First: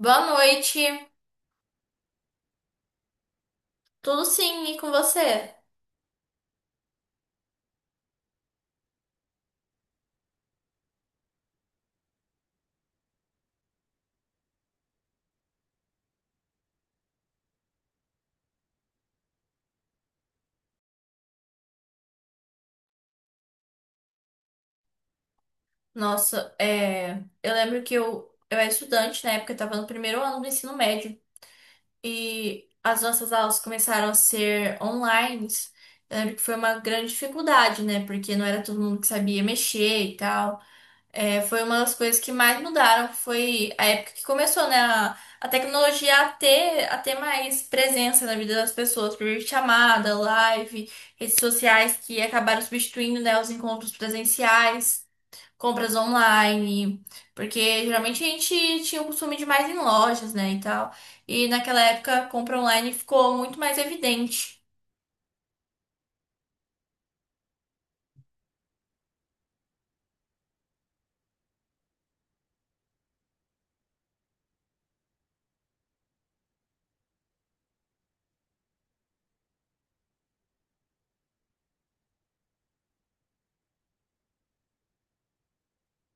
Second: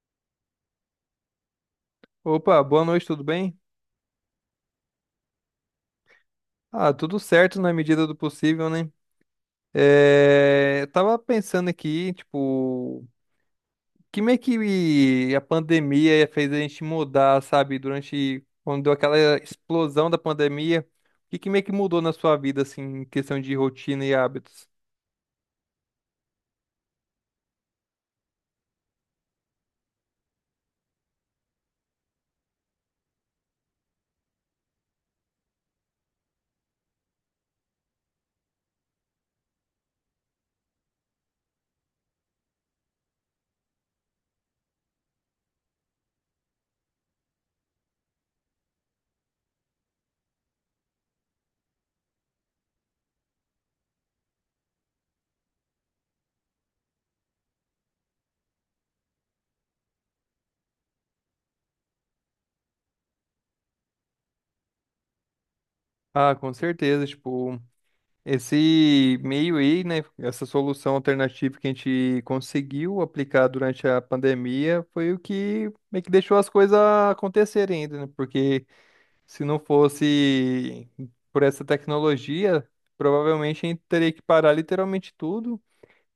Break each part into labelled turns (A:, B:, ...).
A: Boa noite.
B: Opa, boa noite, tudo bem?
A: Tudo sim, e com você?
B: Ah, tudo certo na medida do possível, né? Eu tava pensando aqui, tipo, que meio que a pandemia fez a gente mudar, sabe? Durante, quando deu aquela explosão da pandemia, o que que meio que mudou na sua vida, assim, em questão de rotina e hábitos?
A: Nossa, eu lembro que eu era estudante na época, eu estava no primeiro ano do ensino médio e as nossas aulas começaram a ser online. Eu lembro que foi uma grande dificuldade, né? Porque não era todo mundo que sabia mexer e tal. É, foi uma das coisas que mais mudaram, foi a época que começou, né, a tecnologia a ter mais presença na vida das pessoas, por chamada, live, redes sociais que acabaram substituindo, né, os encontros presenciais, compras online, porque geralmente a gente tinha o costume de ir mais em lojas, né, e tal, e naquela época a compra online ficou muito mais evidente.
B: Ah, com certeza, tipo, esse meio aí, né, essa solução alternativa que a gente conseguiu aplicar durante a pandemia foi o que meio que deixou as coisas acontecerem ainda, né? Porque se não fosse por essa tecnologia, provavelmente a gente teria que parar literalmente tudo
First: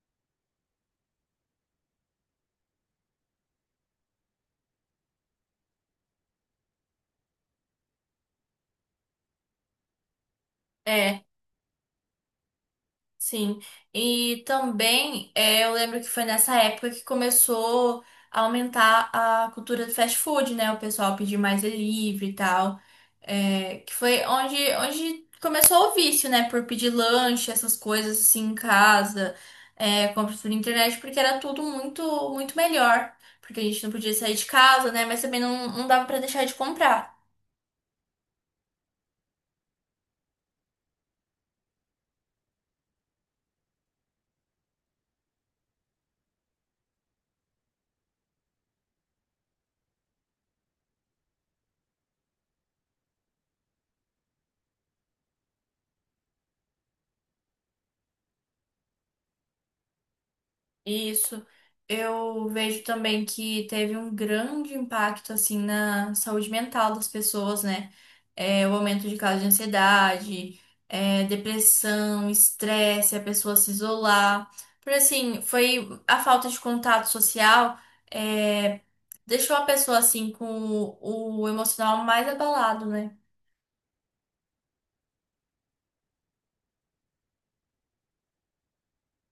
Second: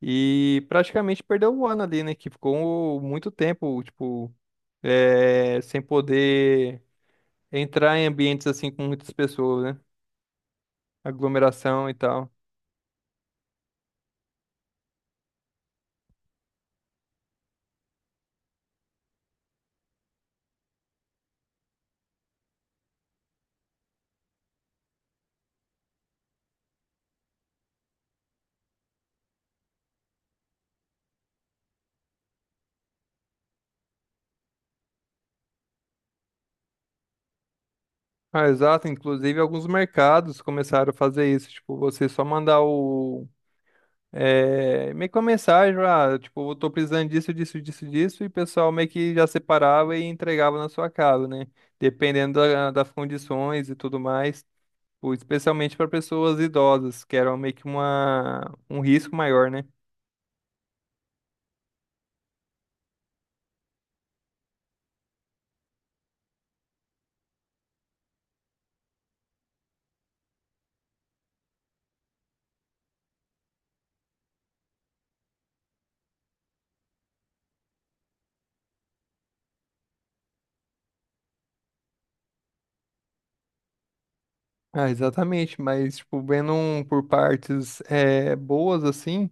B: e praticamente perdeu o ano ali, né? Que ficou muito tempo, tipo, sem poder entrar em ambientes assim com muitas pessoas, né?
A: É.
B: Aglomeração e tal.
A: Sim, e também eu lembro que foi nessa época que começou a aumentar a cultura do fast food, né? O pessoal pedir mais delivery e tal, eh, que foi onde, onde começou o vício, né? Por pedir lanche, essas coisas assim em casa, compras por internet, porque era tudo muito melhor, porque a gente não podia sair de casa, né? Mas também não dava pra deixar de comprar.
B: Ah, exato. Inclusive, alguns mercados começaram a fazer isso. Tipo, você só mandar o. É, meio que uma mensagem, ah, tipo, eu tô precisando disso, disso, disso, disso, e o pessoal meio que já separava e entregava na sua casa, né? Dependendo das condições e tudo mais. Tipo, especialmente para pessoas idosas, que era meio que uma, um risco maior, né?
A: Isso. Eu vejo também que teve um grande impacto assim na saúde mental das pessoas, né? É, o aumento de casos de ansiedade, é, depressão, estresse, a pessoa se isolar. Por assim, foi a falta de contato social, é, deixou a pessoa assim com o emocional mais abalado, né?
B: Ah, exatamente. Mas, tipo, vendo um por partes é, boas, assim.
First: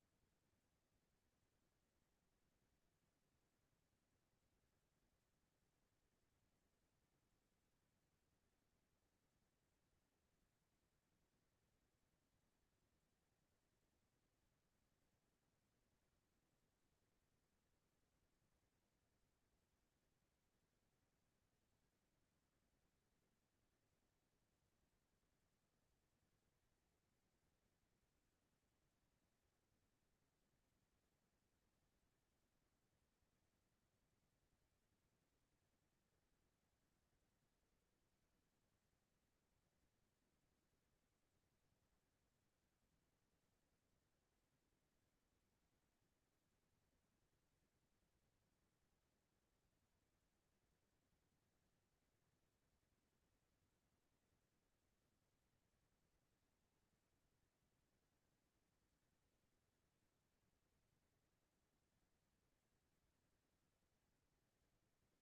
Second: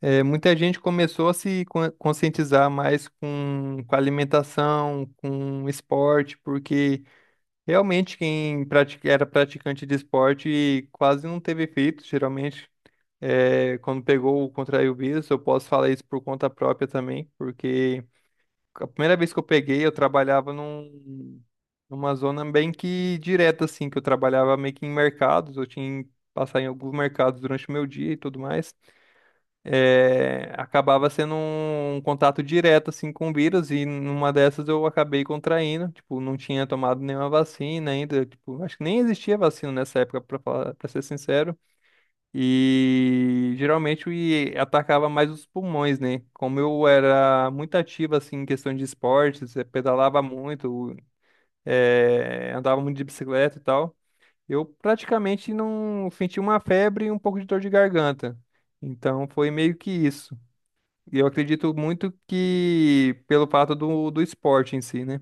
B: É, muita gente começou a se conscientizar mais com alimentação, com esporte, porque realmente quem era praticante de esporte quase não teve efeito, geralmente. É, quando pegou, contraiu o vírus, eu posso falar isso por conta própria também, porque a primeira vez que eu peguei, eu trabalhava num, numa zona bem que direta, assim, que eu trabalhava meio que em mercados, eu tinha que passar em alguns mercados durante o meu dia e tudo mais é, acabava sendo um contato direto assim com o vírus e numa dessas eu acabei contraindo, tipo, não tinha tomado nenhuma vacina ainda, tipo, acho que nem existia vacina nessa época para falar, para ser sincero. E geralmente e atacava mais os pulmões, né? Como eu era muito ativo assim em questão de esportes, pedalava muito, andava muito de bicicleta e tal. Eu praticamente não senti uma febre e um pouco de dor de garganta. Então foi meio que isso. E eu acredito muito que pelo fato do, do esporte em si, né?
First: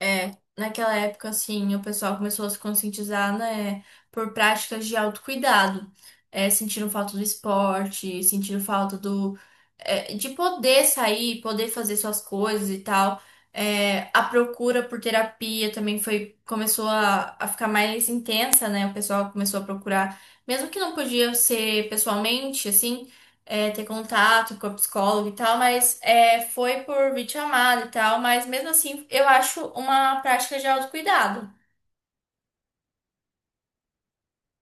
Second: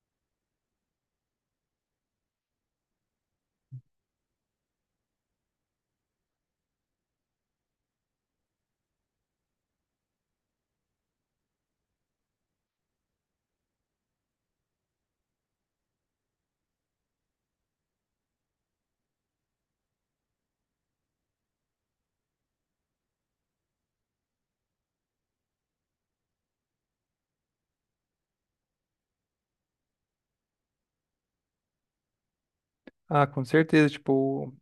A: É, naquela época, assim, o pessoal começou a se conscientizar, né, por práticas de autocuidado. É, sentiram falta do esporte, sentiram falta do, é, de poder sair, poder fazer suas coisas e tal. É, a procura por terapia também foi, começou a ficar mais intensa, né? O pessoal começou a procurar, mesmo que não podia ser pessoalmente, assim é, ter contato com a psicóloga e tal, mas é, foi por videochamada e tal, mas mesmo assim eu acho uma prática de autocuidado.
B: Ah, com certeza, tipo,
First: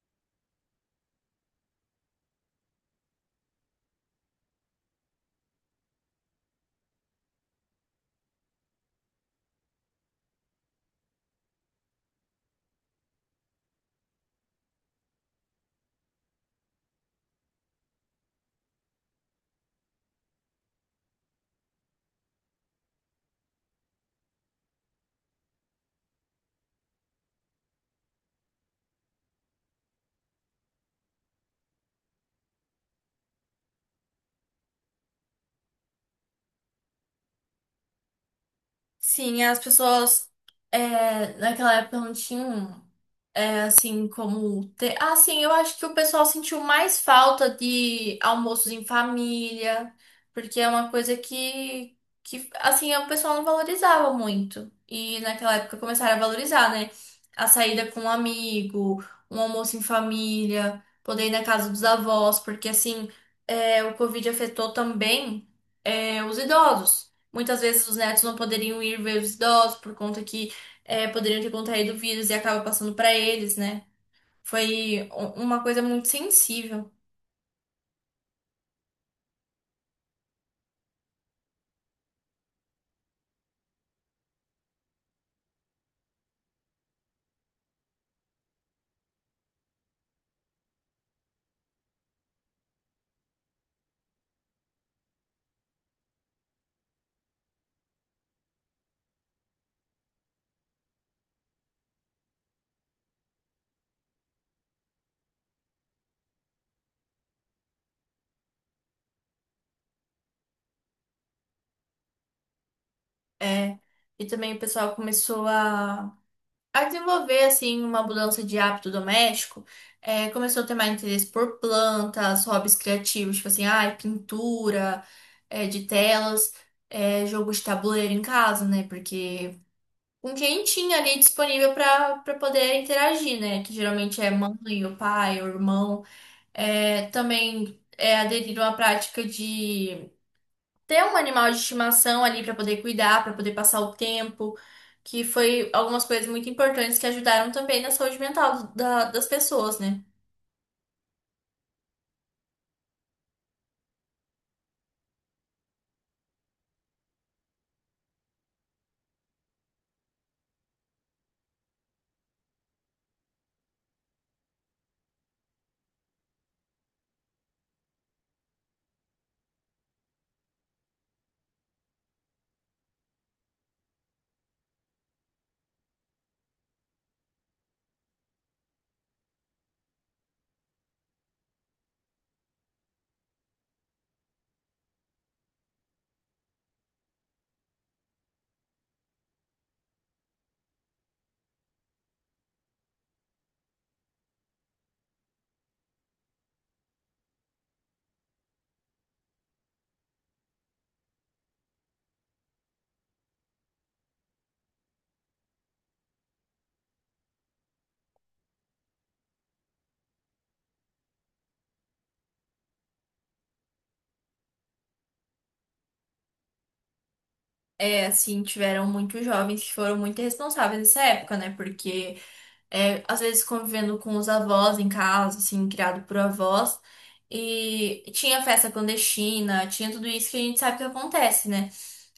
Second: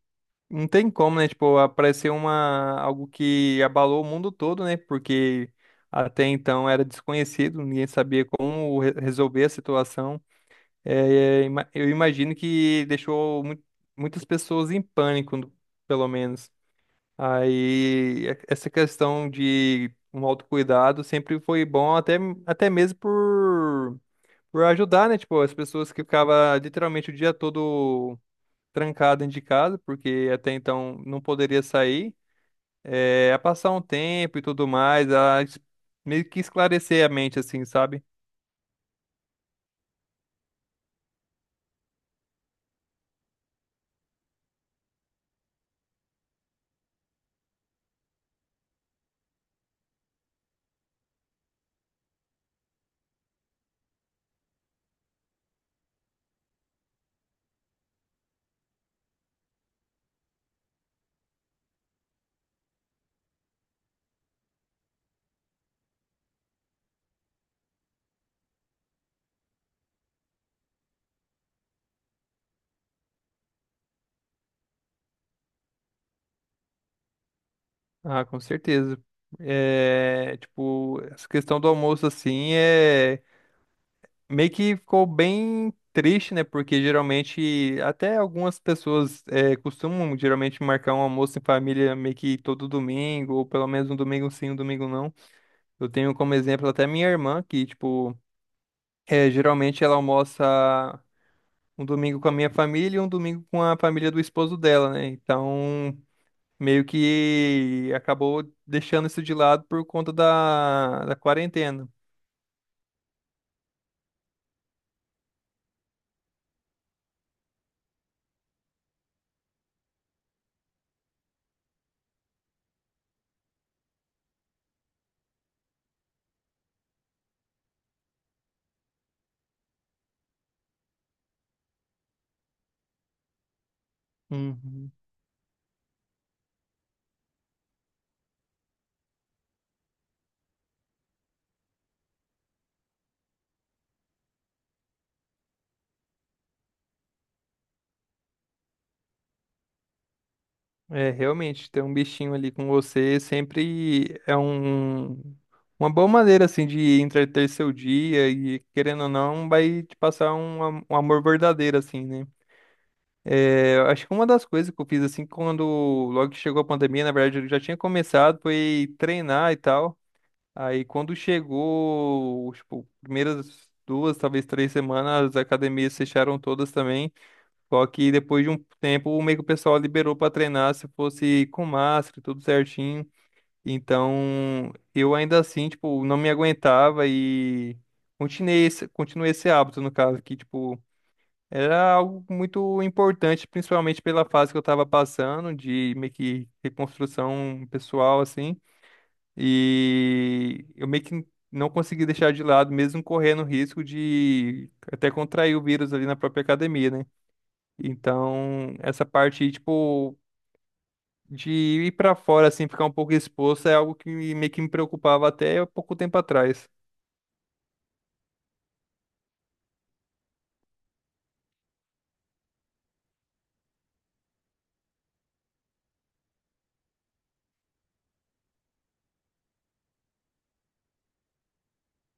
B: não tem como, né? Tipo, aparecer uma, algo que abalou o mundo todo, né? Porque até então era desconhecido, ninguém sabia como resolver a situação. É, eu imagino que deixou muitas pessoas em pânico, no- pelo menos. Aí, e- essa questão de um autocuidado sempre foi bom, até, até mesmo por ajudar, né? Tipo, as pessoas que ficavam literalmente o dia todo trancado dentro de casa, porque até então não poderia sair, a passar um tempo e tudo mais, a meio que esclarecer a mente, assim, sabe?
A: Sim, as pessoas é, naquela época não tinham é, assim como ter. Ah, sim, eu acho que o pessoal sentiu mais falta de almoços em família, porque é uma coisa que assim, o pessoal não valorizava muito. E naquela época começaram a valorizar, né? A saída com um amigo, um almoço em família, poder ir na casa dos avós, porque assim, é, o Covid afetou também é, os idosos. Muitas vezes os netos não poderiam ir ver os idosos por conta que eh, poderiam ter contraído o vírus e acaba passando para eles, né? Foi uma coisa muito sensível.
B: Ah, com certeza. Tipo, essa questão do almoço, assim, é meio que ficou bem triste, né? Porque geralmente, até algumas pessoas é, costumam geralmente marcar um almoço em família meio que todo domingo, ou pelo menos um domingo sim, um domingo não. Eu tenho como exemplo até minha irmã, que, tipo, geralmente ela almoça um domingo com a minha família e um domingo com a família do esposo dela, né? Então, meio que acabou deixando isso de lado por conta da, da quarentena.
A: É. E também o pessoal começou a desenvolver, assim, uma mudança de hábito doméstico. Eh, começou a ter mais interesse por plantas, hobbies criativos, tipo assim, ai, pintura, eh, de telas, eh, jogo de tabuleiro em casa, né? Porque com quem tinha ali disponível para poder interagir, né? Que geralmente é mãe,
B: Uhum.
A: o pai, o irmão. É, também é aderir a uma prática de ter um animal de estimação ali para poder cuidar, para poder passar o tempo, que foi algumas coisas muito importantes que ajudaram também na saúde mental das pessoas, né?
B: É, realmente, ter um bichinho ali com você sempre é um, uma boa maneira, assim, de entreter seu dia e, querendo ou não, vai te passar um, um amor verdadeiro, assim, né? Eu acho que uma das coisas que eu fiz assim, quando logo que chegou a pandemia, na verdade eu já tinha começado, foi treinar e tal. Aí quando chegou, tipo, primeiras duas, talvez três semanas, as academias fecharam todas também. Só que depois de um tempo, meio que o pessoal liberou para treinar se fosse com máscara, tudo certinho. Então, eu ainda assim, tipo, não me aguentava e continuei esse hábito, no caso, que, tipo, era algo muito importante, principalmente pela fase que eu estava passando, de meio que reconstrução pessoal, assim. E eu meio que não consegui deixar de lado, mesmo correndo risco de até contrair o vírus ali na própria academia, né? Então, essa parte, tipo, de ir para fora, assim, ficar um pouco exposto, é algo que meio que me preocupava até pouco tempo atrás.
A: É, assim, tiveram muitos jovens que foram muito irresponsáveis nessa época, né? Porque é, às vezes convivendo com os avós em casa, assim, criado por avós. E tinha festa clandestina, tinha tudo isso que a gente sabe que acontece, né?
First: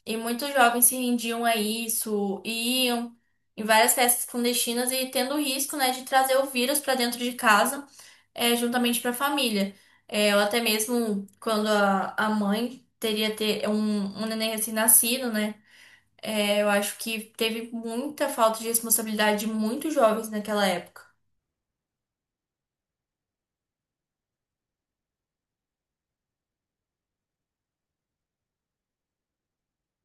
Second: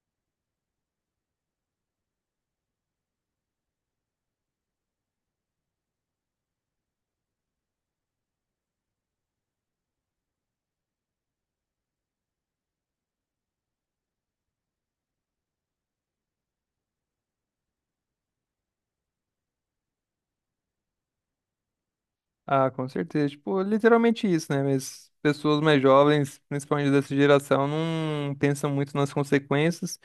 A: E muitos jovens se rendiam a isso, e iam em várias festas clandestinas e tendo o risco, né, de trazer o vírus para dentro de casa, é, juntamente para a família. É, ou até mesmo quando a mãe teria ter é, um neném recém-nascido, né? É, eu acho que teve muita falta de responsabilidade de muitos jovens naquela época.
B: Ah, com certeza. Tipo, literalmente isso, né? Mas pessoas mais jovens, principalmente dessa geração, não pensam muito nas consequências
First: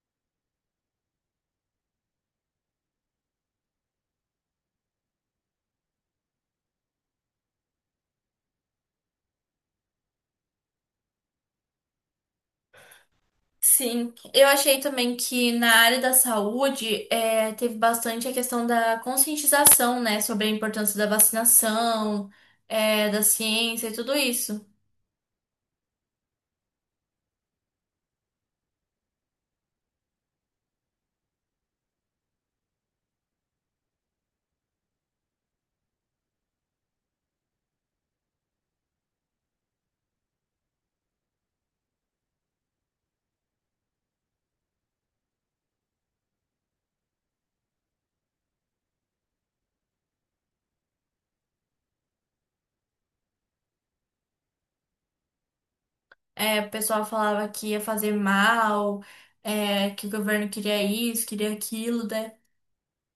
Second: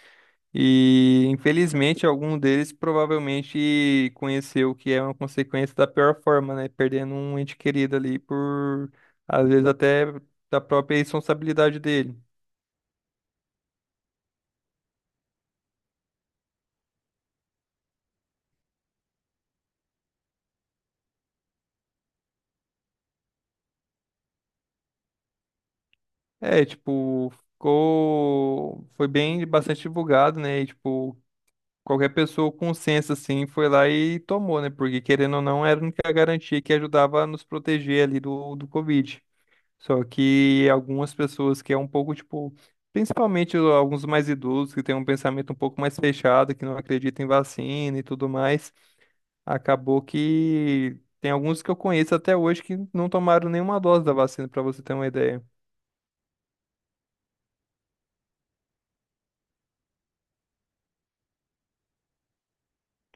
B: e, infelizmente, algum deles provavelmente conheceu o que é uma consequência da pior forma, né? Perdendo um ente querido ali por, às vezes, até da própria responsabilidade dele.
A: Sim, eu achei também que na área da saúde é, teve bastante a questão da conscientização, né, sobre a importância da vacinação, é, da ciência e tudo isso.
B: É, tipo, ficou... foi bem, bastante divulgado, né? E, tipo, qualquer pessoa com senso assim foi lá e tomou, né? Porque querendo ou não, era a única garantia que ajudava a nos proteger ali do, do Covid. Só que algumas pessoas que é um pouco tipo, principalmente o- alguns mais idosos que têm um pensamento um pouco mais fechado, que não acreditam em vacina e tudo mais, acabou que tem alguns que eu conheço até hoje que não tomaram nenhuma dose da vacina, para você ter uma ideia.
A: É, o pessoal falava que ia fazer mal, é, que o governo queria isso, queria aquilo, né?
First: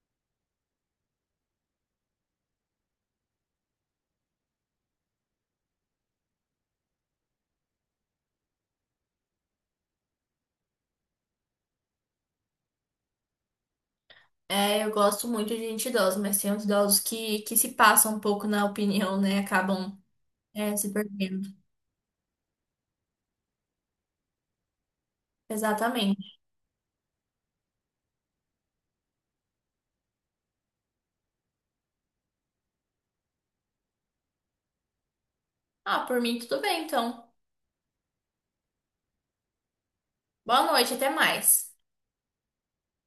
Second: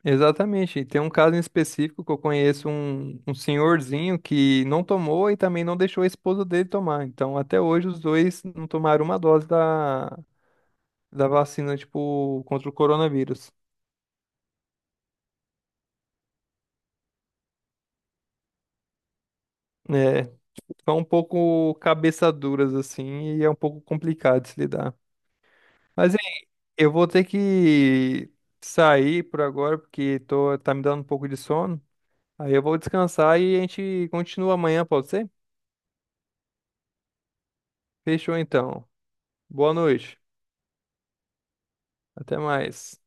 B: Exatamente. E tem um caso em específico que eu conheço um, um senhorzinho que não tomou e também não deixou a esposa dele tomar. Então, até hoje, os dois não tomaram uma dose da, da vacina, tipo, contra o coronavírus.
A: É, eu gosto muito de gente idosa, mas tem uns idosos que se passam um pouco na opinião, né, acabam,
B: É,
A: é, se
B: são um
A: perdendo.
B: pouco cabeça duras, assim, e é um pouco complicado de se lidar. Mas,
A: Exatamente.
B: hein, eu vou ter que sair por agora, porque tô, tá me dando um pouco de sono. Aí eu vou descansar e a gente continua amanhã, pode ser?
A: Ah, por mim tudo bem, então.
B: Fechou, então. Boa noite.
A: Boa noite, até mais.
B: Até mais.